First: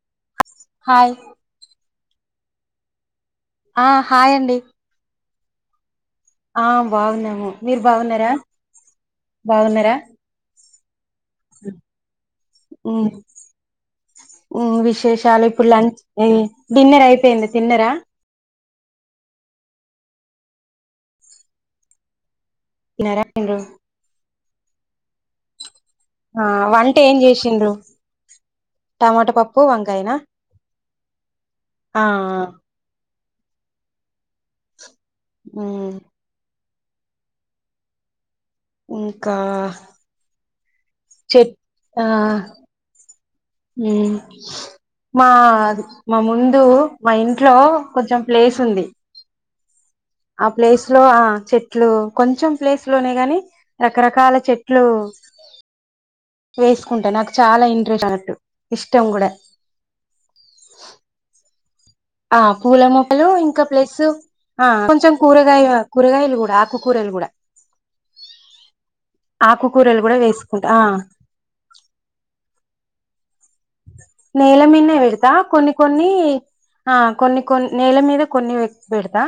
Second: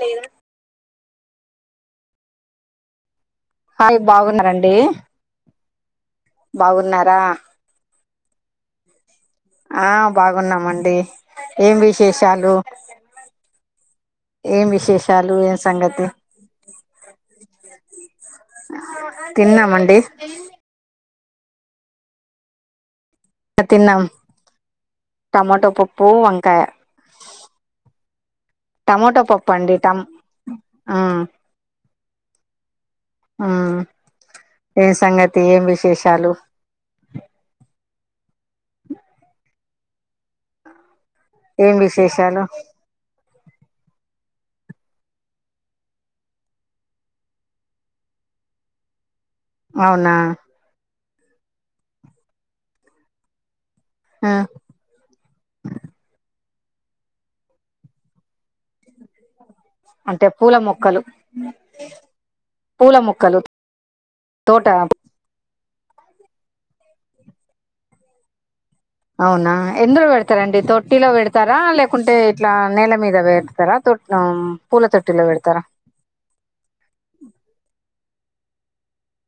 లేదు ఆయ్ ఆ హా హాయ్ అండి బాగున్నారండి ఆ బాగున్నారా బాగున్నాము మీరు బాగున్నారా ఆ బాగున్నారా బాగున్నామండి ఏం విశేషాలు ఉమ్ ఏం విశేషాలు ఏం ఇప్పుడు లంచ్ సంగతి డిన్నర్ అయిపోయింది తిన్నరా తిన్నామండి తిన్నారా అండి తిన్నాం టమాటో పపు ఆ వంటే ఏం చేసిండ్రు టమాటో పప్పు వంకాయనా ఆఆ ఉ ఏం సంగతి ఏం ఉమ్ విశేషాలు ఇంకా చెట్ ఏం ఆ విశేషాలు మా మా ముందు మా ఇంట్లో కొంచెం ప్లేస్ ఉంది అవునా ఆ ప్లేస్ లో చెట్లు కొంచెం ప్లేస్ లోనే గాని రకరకాల ఆ చెట్లు వేసుకుంటా నాకు చాలా ఇంట్రెస్ట్ అన్నట్టు ఇష్టం కూడా అంటే పూల మొక్కలు ఆ పూల మొక్కలు ఇంకా ప్లస్ తోట కొంచెం కూరగాయ కూరగాయలు కూడా ఆకుకూరలు కూడా అవునా ఆకుకూరలు ఎందులో కూడా పెడతారండి వేసుకుంటా ఆ తొట్టిలో పెడతారా లేకుంటే ఇట్లా నేల మీద స్తా [unintelligible] నేల మీదే పెడతా కొన్ని కొన్ని ఆ కొన్ని కొన్ని నేల మీద కొన్ని పెడతా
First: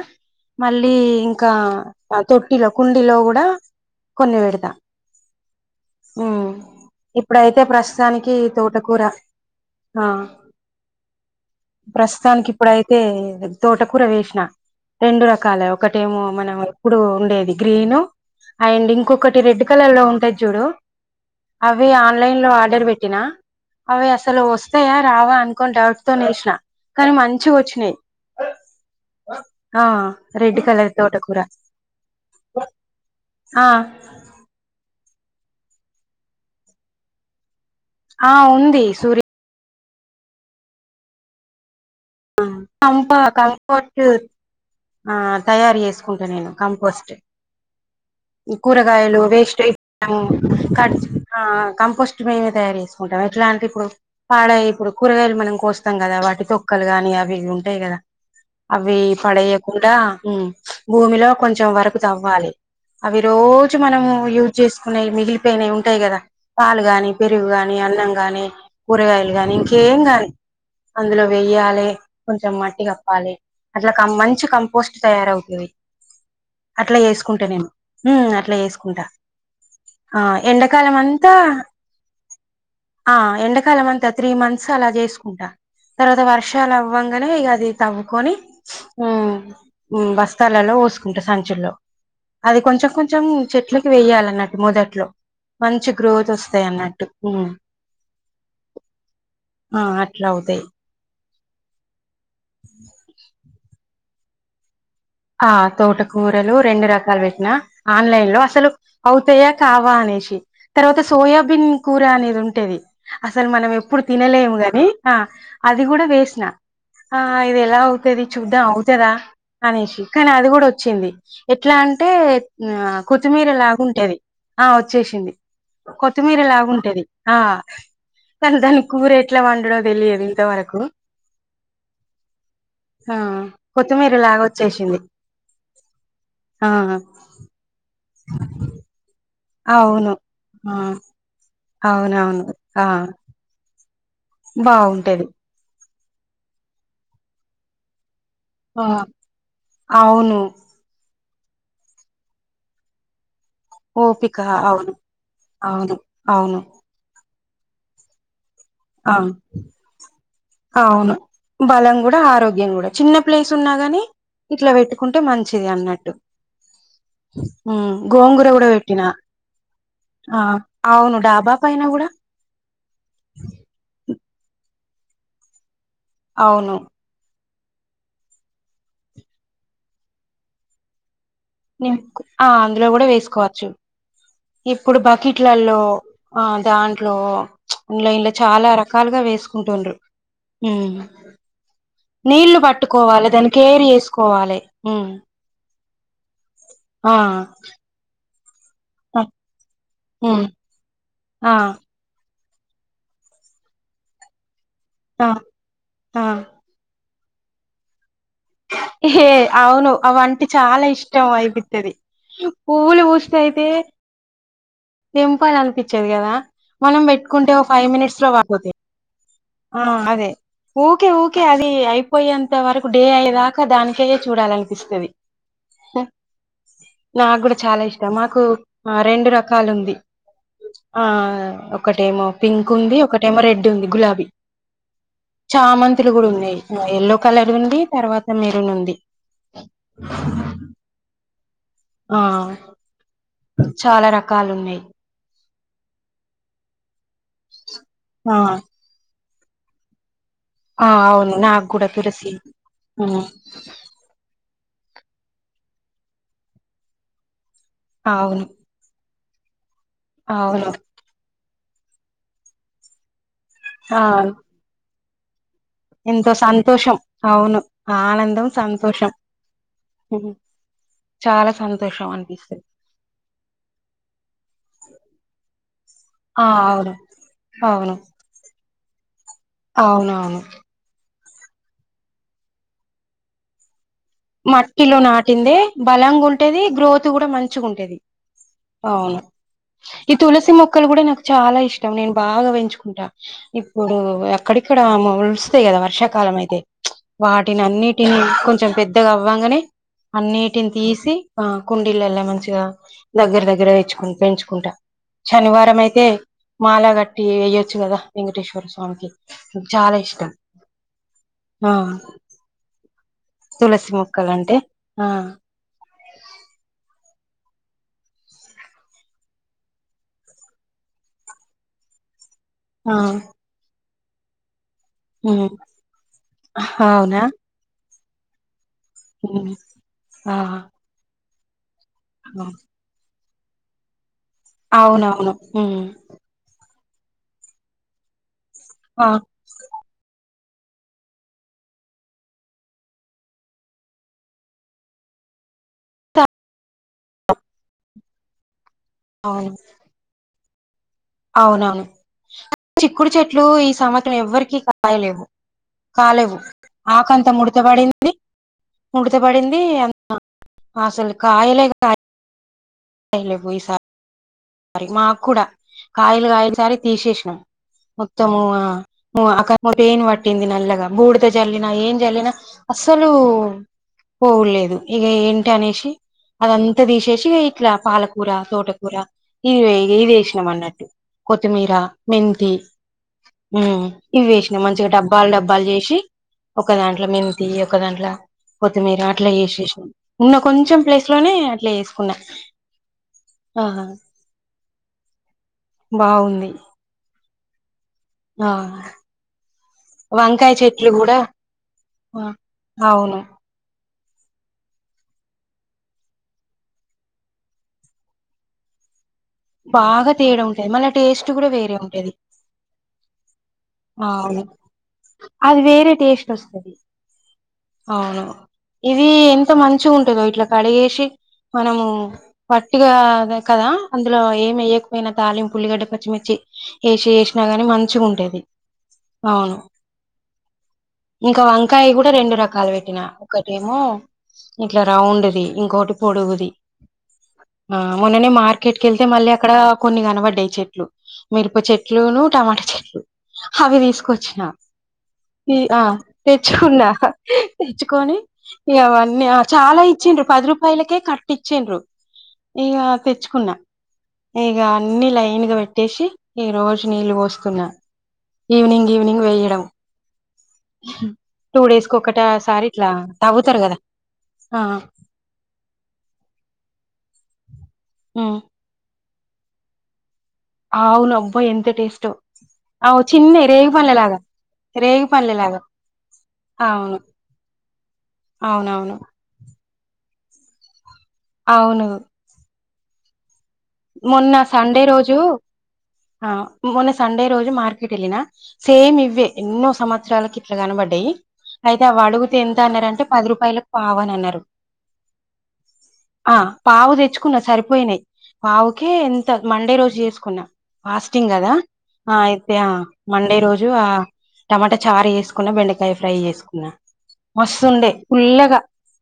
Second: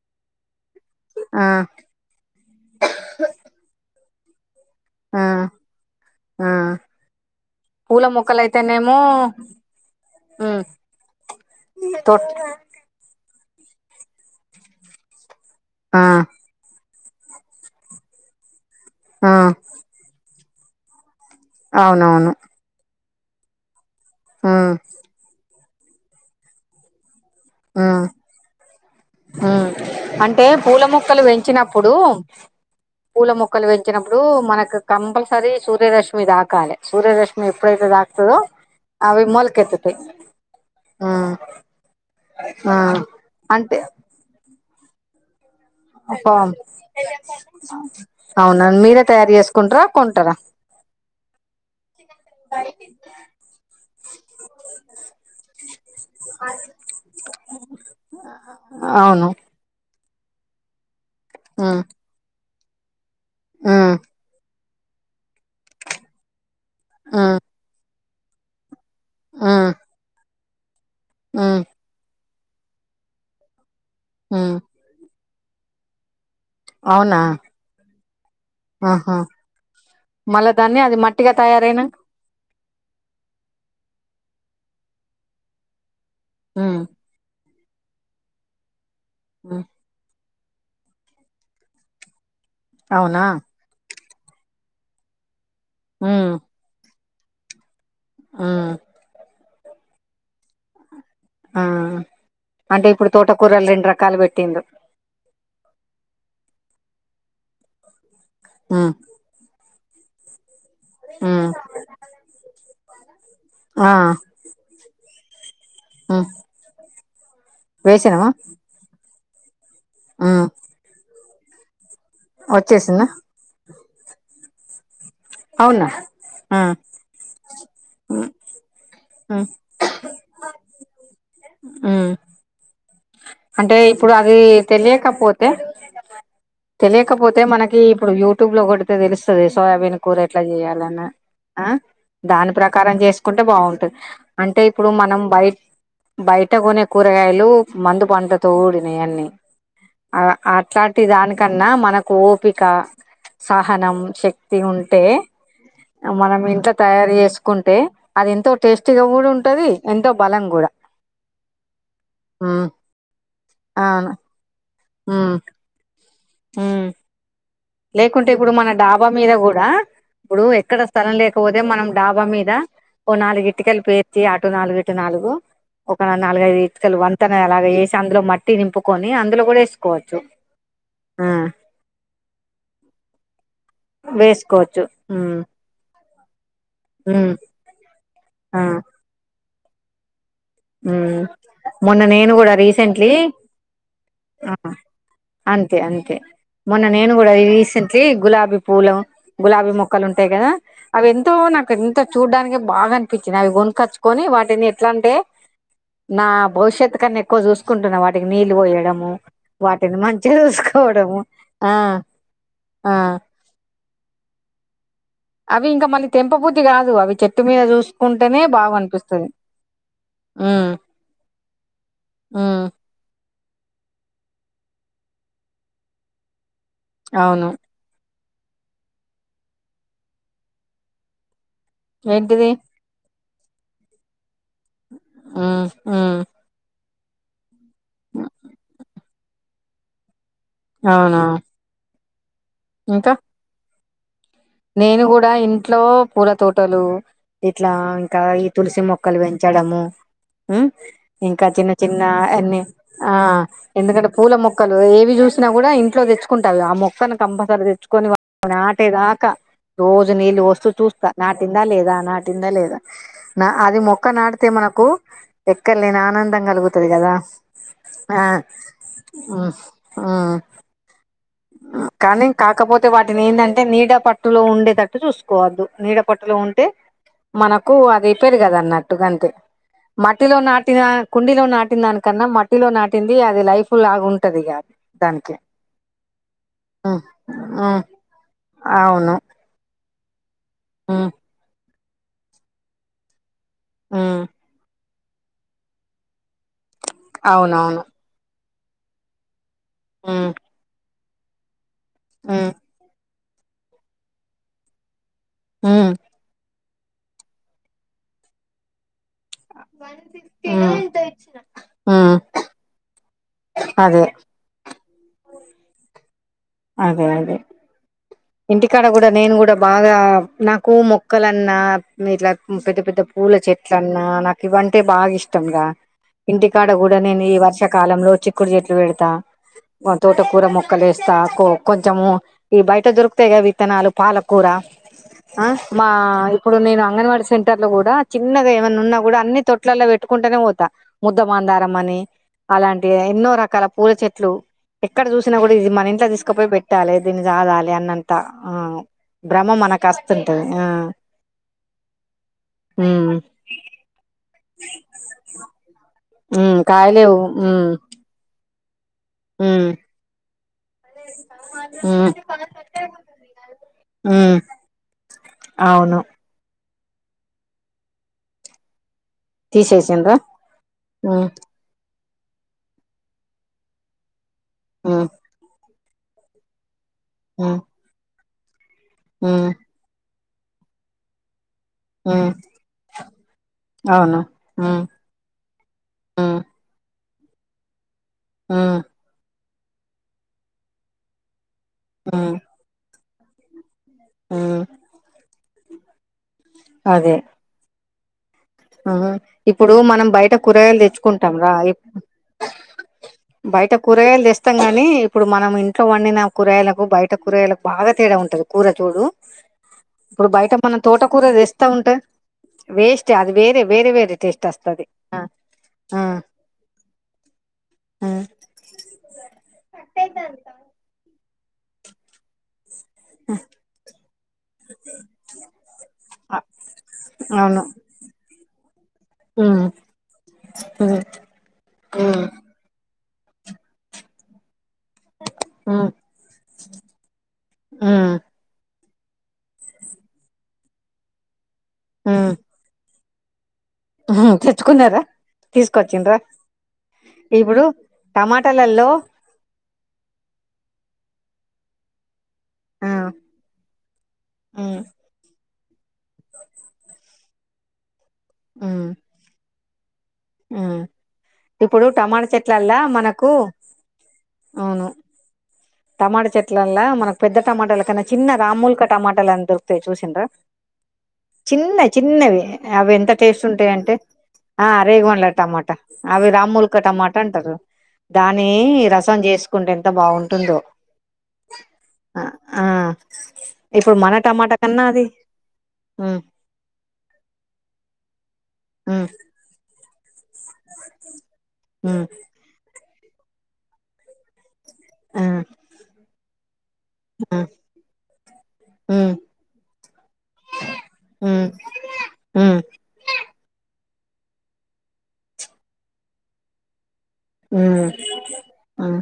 మళ్ళీ ఇంకా ఆ తొట్టిలో కుండలో కూడా కొన్ని పెడతా ఆ ఉ ఆ ఇప్పుడైతే పూల ప్రస్తుతానికి మొక్కలయితేనేమో తోటకూర ఆ మ్ తో ప్రస్తుతానికి ఇప్పుడైతే తోటకూర వేసిన రెండు రకాల ఆ ఒకటేమో మనం ఎప్పుడు ఉండేది గ్రీను అండ్ ఆ ఇంకొకటి రెడ్ కలర్ లో ఉంటుది చూడు అవి అవునవును ఆన్లైన్ లో ఆర్డర్ పెట్ ట్టినా అవి అసలు మ్ వస్తాయా రావా అనుకోని డౌట్ తో వేసినా కానీ మంచి వచ్చినాయి హ ఆ అంటే రెడ్ పూల కలర్ మొక్కలు తోటకూర పెంచినప్పుడు పూల ఆ మొక్కలు పెంచినప్పుడు మనకు కంపల్స సరీ సూర్యరశ్మి దాకాలి సూర్యదశ్మి ఎప్పుడైతే ఆ దాక్తదో ఉంది సూర్య అవి మొలకెత్తుతాయి ఉమ్ కం కంట్ తయారు చేసుకుంటా నేను పామ్ కంపోస్ట్ అవునా మీరే కూరగాయలు తయారు వేస్ట్ చేసుకుంటారా కొంటారా కడిచ కంపోస్ట్ మేమే తయారు చేసుకుంటాం ఎట్లాంటి ఇప్పుడు పాడ ఇప్పుడు కూరగాయలు వస్తాం కదా వాటి తొక్కలు కాని అవి అ ఉంటాయి కదా అవి అవును పడేయకుండా భూమిలో కొంచెం మ్ వరకు తవ్వాలి అవి రోజు మ్ మనము యూజ్ చేసుకున్నాయి మిగిలి నే ఉంటాయి కదా పాలు గాని మ్ పెరుగు గాని అన్నం గాని కూరగాయలు గాని మ్ ఇంకేం గాని అందులో మ్ వెయ్యాలి కొంచెం మట్టి కప్పాలి అట్లా మంచి మ్ కంపోస్ట్ తయారవుతుంది అట్లా అవునా చేసుకుంటా మ్మ్ నేను అట్లా చేసుకుంటా ఆహా ఆ మళ్ళా దాన్ని అది ఎండాకాలం మట్టిగా అంతా తయారైనంక ఆ ఎండాకాలం అంతా త్రీ మంత్స్ అలా చేసుకుంటా తర్వాత వర్షాలు ఉమ్ ఇ అది తవ్వుకొని ఉమ్ ఉ బస్తాలలో పోసుకుంటా సంచుల్లో అది కొంచెం కొంచెం అవునా చెట్లకి వేయాలి అన్నట్టు మొదట్లో మంచి గ్రోత్ వస్తాయి అన్నట్టు మ్మ్ మ్మ్ ఆ అట్లా అవుతాయి్ ఆ అంటే ఇప్పుడు తోటకూర్రలు రెండు రకాలు పెట్టింది ఆ తోటకూరలు రెండు రకాలు పెట్టినా ఆన్లైన్ లో అసలు ఉమ్ అవుతాయా కావా అనేసి తర్వాత ఉమ్ సోయాబీన్ కూర అనేది ఉంటేది అసలు మనం ఆ ఎప్పుడు తినలేము గాని అది కూడా ఉమ్ వేసిన ఆ ఇది ఎలా అవుతుది వేసినవా చూద్దాం అవుతుదా అనేసి కానీ ఉమ్ అది కూడా వచ్చింది ఎట్లా అంటే ఆ వచ్చేసిందా కొత్తిమీర లాగాంటేది ఆ వచ్చేసింది అవునా కొత్తిమీర ఆ లాగుంటేది ఆ కానీ దాని కూర ఎట్లా ఉమ్ వండడో తెలియదు ఇంతవరకు ఉ ఆ అంటే ఇప్పుడు కొత్తిమీర అది లాగా వచ్చేసింది తెలియక ఆ తెలియకపోతే మనకి ఇప్పుడు యూట్యూబ్ లో కొడితే తెలుస్తు ీ సోయాబీన అవును కూర ఎట్లా ఆ చేయాలన్నా ఆ అవునవును దాని ఆ ప్రకారం చేసుకుంటే బాగు అంటే ఇప్పుడు మనం బాగుంటది బయ బయట కొనే కూరగాయలు మందు పడు ఆ తోడిని అన్నిీ అవును అట్లాంటి దానికన్నా మనకు ఓపిక సహనం ఓపిక శక్తి అవును ఉంటే అవును మనం అవును ఇంట్ తయారు చేసుకు కుంటే అది ఎంతో టేస్టీగా ఆ కూడా ఉంటది ఎంతో బలం కూడా అవును బలం కూడా ఉమ్ ఆరోగ్యం కూడా చిన్న ప్లేస్ ఉన్నా గాని అవును ఇట్లా పెట్టుకుంటే మంచిది అన్నట్టు ఉ ఉమ్ లేకుంటే గోంగూర ఇప్పుడు కూడా మన పెట్టినా డాబా మీద కూడా ఆ ఇప్పుడు ఎక్కడ స్థలం అవును డాబా లేకపోతే పైన మనం కూడా డాబా మీద ఓ నాలుగు ఇటుకలు పేర్చ అటు నాలుగు ఇటు నాలుగు ఒక నాలుగైదు అవును ఇటుకలు వంతన అలాగ వేసి అందులో మట్టి నింపుకొని అందులో కూడా వేసుకోవచ్చు ఆ అందులో కూడా వేసుకోవచ్చు వేసుకోవచ్చు ఇప్పుడు ఉమ్ బకెట్లలో ఆ దాంట్లో ఉమ్ ఇంలో ఇంలో చాలా రకాలుగా వేసుకుంటుండ్రు హ ఉమ్ మొన్న నేను కూడా నీళ్లు రీసెంట్లీ పట్టుకోవాలి దాన్ని కేర్ చేసుకోవాలి ఉమ్ అంతే అంతే మొన్న నేను ఆ కూడా రీసెంట్లీ గులాబ పూలం ఆ, గులాబీ మొక్కలు ఉంటాయి ఉమ్ కదా అవి ఎంతో ఆ నాకు ఎంతో చూ చూడ్డానికి బాగా అనిపించింది అవి కొనుకొచ్చుకొని వాటిని ఎట్లా అంటే ఆ నా ఆ భవిష్యత్ కన్నా ఎక్వ చూసుకుంటున్నా వాటి వాటికి నీళ్ళు పోయడము హే అవును వాటిని మంచిగా చూసుకోవడము ఆ ఆ పువవులు పూస్తే అయితే తెంపాల అవి ఇంకా మళ్ళీ అనిపించేది కదా తెంపబుద్ధి కాదు మనం అవి చెట్టు పెట్టుకుంటే మీద ఒక ఫైవ్ మినిట్స్ లో చూసుకుంటేనే వాపోతా బాగా అనిపిస్తది ఆ అదే ఉమ్ ఊకే ఊకే అది అయిపోయేంత ఉమ్ వరకు డే అయదా ఇ దానికే చూడాలనిపిస్తుంది నాకు అవును కూడా చాలా ఇష్టం మా రెండు రకాలు ఉంది ఆ ఒకటేమో ఏంటిది పింక్ ఉంది ఒక ో రెడ్ ఉంది గులాబీ ఉమ్ చామతులు ఉమ్ కూడా ఉన్నాయి ఎల్లో కలర్ డి తర్వాత మీరు నుంది అవునా ఆ ఇంకా చాలా రక నేను కూడా ఇంట్లో పూల తోటలు ఇట్లా ఇంకా ఆ ఈ తులసి మొక్కలు పెంచ పెచ్చడము ఆ అవును ఇంకా నాకు చిన్న కూడా చిన్న తులసి అన్నిీ ఆ ఉమ్ ఎందుకంటే పూల మొక్కలు ఏవి చూసినా కూడా ఇంట్లో తెచ్చుకుంటావి ఆ మొక్కను కంపల్సరీ తెచ్చుకొనిని అవును ఆటేదాకా రోజు నీళ్ళు వస్తూ అవును చూస్తా నాటిందా లేదా నాటిందా లేదా నా అది ఆ మొక్క నాటితే మనకు ఎక్కడ లేని ఎంతో ఆనందం కలుగుతుంది సంతోషం కదా అవును ఆ ఆనందం సంతోషం ఉమ్, చాలా సంత కానీ కాకపోతే వాటిని ఏంటంటే నీడ పట్టులో ఉండేటట్టు చూసుకోవద్దు నీడ పట్టులో ఆ ఉంటే అవును మనకూ అవును అది ఎక్కేది కదా అన్నట్టుగా అంతే అవును మట్టిలో అవును నాటినా కుండీలొ నాటిన్ దానికన్నా మట్టిలో నాటింది అది లైఫ్ లా మట్టిలో నాటిందే బలం మనం కొంటేది హ్మ్ గ్రోతు కూడ హ్మ్ మంచిగుంటేది అవును అవ్ను తులసి మొక్కలు కూడా హ్మ్ నాకు చాలా ఇష్టం నేన్ బాగా పెంచుకుంటా ఇప్పుడూ హ్మ్ ఎక్కడికి ఇక్కడా వస్తాయ్ కదా వర్షాకాలం అయితే వాటిని అవునవును అన్నిటిని కొంచెం పెద్ ద్దగ అవ్వంగనే హ్మ్ అన్నీటిన్ తీసి ఆ కుండీలల్లో హ్మ్ మంచిగా దగ్గర దగ్గర ఇచ్చుకుని పెంచుకుంటా శనివారం హ్మ్ అయితే మాలగట్టి ఇయ్యొచ్చు కదా వెంకటేశ్వర స్వామికి చాల ఇష్టం హ్మ్ ఆ హ్మ్ తులసి అదే మొక్కల్యాంటే ఆ అదే అదే ఇంటికాడ కూడా నేన్ కూడా బాగా నాకూ మొక్కలన్నా ఇట్ల పెద్ద ఆ పెద్ద పూల చెట్లన్నా నాకు ఇవంట్ తె ఉమ్, బాగిష్టంగా ఇంటికాడ కూడా అవునా నేన్ ఈ వర్షకాలంలో చిక్కుడు చెట్లు పెడతా ఉమ్, తోట ఆ కూర మొక్కలేస్తా కొ కొంచెము ఆ, ఈ బయట దొరుక్ తెగ విత్తనాలు పాలకూర అవునవును ఆ ఉమ్, మా ఇప్పుడు నేనా అంగన్వాడీ సెంటర్ లొ కూడా చిన్నగా ఏమై ఉన్నా ఆ, కూడా అన్ని తొట్లల్లొ పెట్టుకుంటనే పోత్ త ముద్దమందారం అనీ అలాంటి ఎన్నో రకాల పూల చెట్లు ఎక్కడ చూసినా కూడా ఇది మన ఇంట్లో తీస్ కపొయ్ పెట్టాలె దీన్ని సాదాలి అన్నంత్ త భ్రమ మనకాస్తుంటది ఆ అవ్నవును ఉమ్ చిక్కుడు చెట్లూ ఈ సంవత్సరం ఎవ్వరికి కాయలేవు కాలెవ్వు ఉమ్ కాయలేవు ఆకంత ముడుత ఉమ్ పడింది ముడుతపడిందీ ఉమ్ అ అసల్ కాయలే కాయ ఉమ్ కాయ్ లేవు ఈసారి ఉమ్ సరి మాక్కూడ అవును కాయలు కాయన్ సారి తీసేసినం మొత్తమూ మో అకపు తేన్ తీసేసిండ్రా వట్టింది నల్లగా బూడిద ఉమ్ జల్లి నా ఏన్ జల్లిన అస్సలూ పోలేదు ఇక ఉమ్ ఏంటి అనేసి అదంత్ త్త తీసేసీ ఉమ్ ఇట్ల పాలకూర తోటకూర ఉమ్ ఇది ఇదేసినాం అన్నట్టు కొ త్తిమీరా ఉమ్ మెంతి ఉహు అవును ఇవేసినమ్ ఉమ్ మంచిగ డబ్బాల్ డబ్బాల్ చేసి ఉమ్ ఒకదాంట్లొ మేమ్ తీ ఒక దాంట్లో ఉమ్ కొత్తిమీర అట్ల ఏషేసినం ఉన్న కొంచెం ప్లేస్ లోనే లేస్కున్న ఆహా ఊ అదే ఆహ ఇప్పుడూ మనం బయట కూరగాయలు తెచ్చుకుంటాం గాదె అవును బైట కూరగాయల్ తెస్తాం గానీ ఇప్పుడు మనం ఇంట్లో వండిన కూరగాయలకు బయట కూరగాయలకు బాగా తేడా ఉంటది కూరచూడూ బాగా ఇప్పుడు తేడా బయట ఉంటది మనం మళ్ళ తోటకూర టేస్ట్ కూడా దెస్తా వేరే ఉంటె ఉంటది వేస్టే అది వేరె వేరె వేరె అవును టేస్ట్ వస్తది అ అది వేరే ఆ టేస్ట్ వస్తది ఆ అవును ఇదీ ఎంత మంచిగా ఉంటందో ఇట్ల కడ చేసి మనమూ వట్టిగాద కదా ఇందులో ఏమెయ్యక పోయ్నా తాళింపు ఉల్లిగడ్డ పచ్చిమిర్చి అ ఏసి ఏసినా గాని మంచిగుంటది ఊ ఇంకా వంకాయ్ కూడ రెండు రకాల్ పెట్టినా ఒకటేమో ఇట్ల రౌండుది ఉమ్ ఇంకోటి పొడుగుది ఆ ఉమ్ మొన్ననే మార్క్ బయట్కెళ్తే మళ్ళీ అక్కడా కొన్ని కనపడ్డయ్ చెట్లు మీరుప చెట్లూ ఉమ్ టమాటా చెట్లు అవి ఉహు తీస్కొచ్చినా తెచ్చుకున్నారా ఈ ఆ తీసుకొచ్చిండ్రా తెచ్చుకున్నా ఇప్పుడు తెచ్చుకొని ఇగా టమాటాలలో అవన్నీ అ చాలా ఇచ్చిండ్రు పది రూపాయలకే కట్ట ఇచ్చిండ్రు ఇకా ఆ తెచ్ కున్నా ఇక ఉమ్ అన్ని లైన్గా పెట్టేసి ఈ రోజు నీళ్ళు పోస్తున్నా ఉమ్ ఈవినింగ్ ఈవినింగ్ పోయడం ఉమ్ టూ ఇప్పుడు డేస్ కి ఒక టమాటా సారి చెట్లల్లా ఇట్లా మనకు తవుతారు కదా ఆ అవును టమాటా చెట్లల్లా మనకు పెద్ద టమాటాల కనా చిన్న టమాటాలు రామూలుక టమాటాలు దొరుకుతాయి చూసిండ అవును అబ్బో ఎంత చిన్నవి టేస్ట్ చిన్నవి అవి అవు ఎంత చిన్న టేస్ట్ రేగి పండ్ల ఉంటాయింటే లాగా ఆ రేగి రేగుమండల పండ్ల లాగా టమాట అవి రామ్మూల్క అవును టమాట అంటారు దాని అవునవును రసం చేసుకుంటే ఎంత బాగుంటుందో అవును ఆ ఆ ఇప్పుడు మన మొన్న టమాటా సండే కన్నా అది రోజు ఉమ్ మొన్న సండే రోజు మార్కెట్ వెళ్ళిన సేమ్ ఉమ్ ఇవే ఎన్నో సంవత్సరాలకు ఇట్లా కనబడ్డాయి అయితే అవి ఉమ్ అడుగుతే ఎంత అన్నారంటే పది రూపాయలకు పావని అన్నారు ఆ ఆ పావు తెచ్చుకున్న ఆ సరిపోయినాయి ఓకే ఉమ్ ఎంత మండే రోజు చేసుకున్నా ఫాస్టింగ్ ఉమ్ కదా ఆ అయితే ఉమ్ మండే రోజు ఆ టమాట చారు చేసుకున్నా బెండకాయ ఫ్రై చేసుకున్నా మస్తుండే ఉమ్ పుల్లగా ఉమ్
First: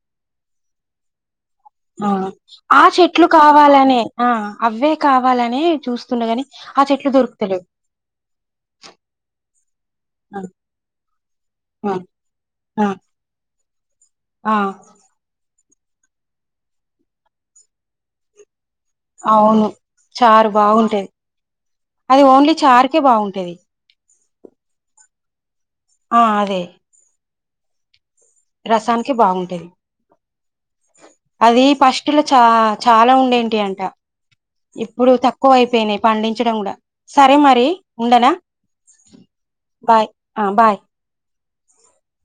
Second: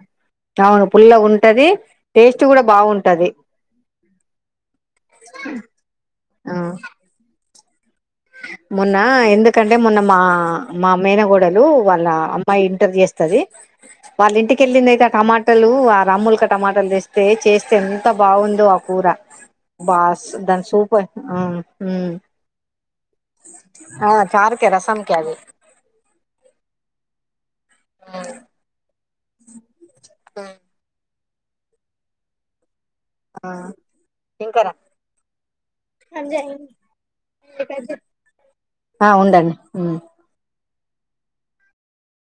అవును పుల్లగా ఉంటది ఆ టేస్ట్ కూడా ఆ చెట్లు బాగుంటది కావాలనే ఆ అవే కావాలని చూస్తుండగాని ఆ చెట్లు దొరుకుతలే మొన్న ఎందుకంటే మొన్న మా ఆ మా మేనా కోడా ఆ వాళ్ళ అమ్మాయి ఆ ఇంటర్ చేస్తుది వాళ్ళ ఆ ఇంటికెళ్ళి అయితే టమాటా ట్టలు ఆ రాముూలక టమాటలు తీస్తే చేస్తే ఎంత బాగుందో కురా అవును బాస్ చారు దాని సూప బాగుంటది అది ఓన్లీ చారుకే బాగుంటది ఆ చారుకి రసముకే అది ఆ అదే ఆ రసానికి బాగుంటది అది పస్టులో చా లా ఉండేంటియు అంట ఇప్పుడు తక్కువ అపోయినాయి పండించడం కూడా సరే మరి ఉండనా ఆ ఉండండి బాయ్ ఆ బాయ్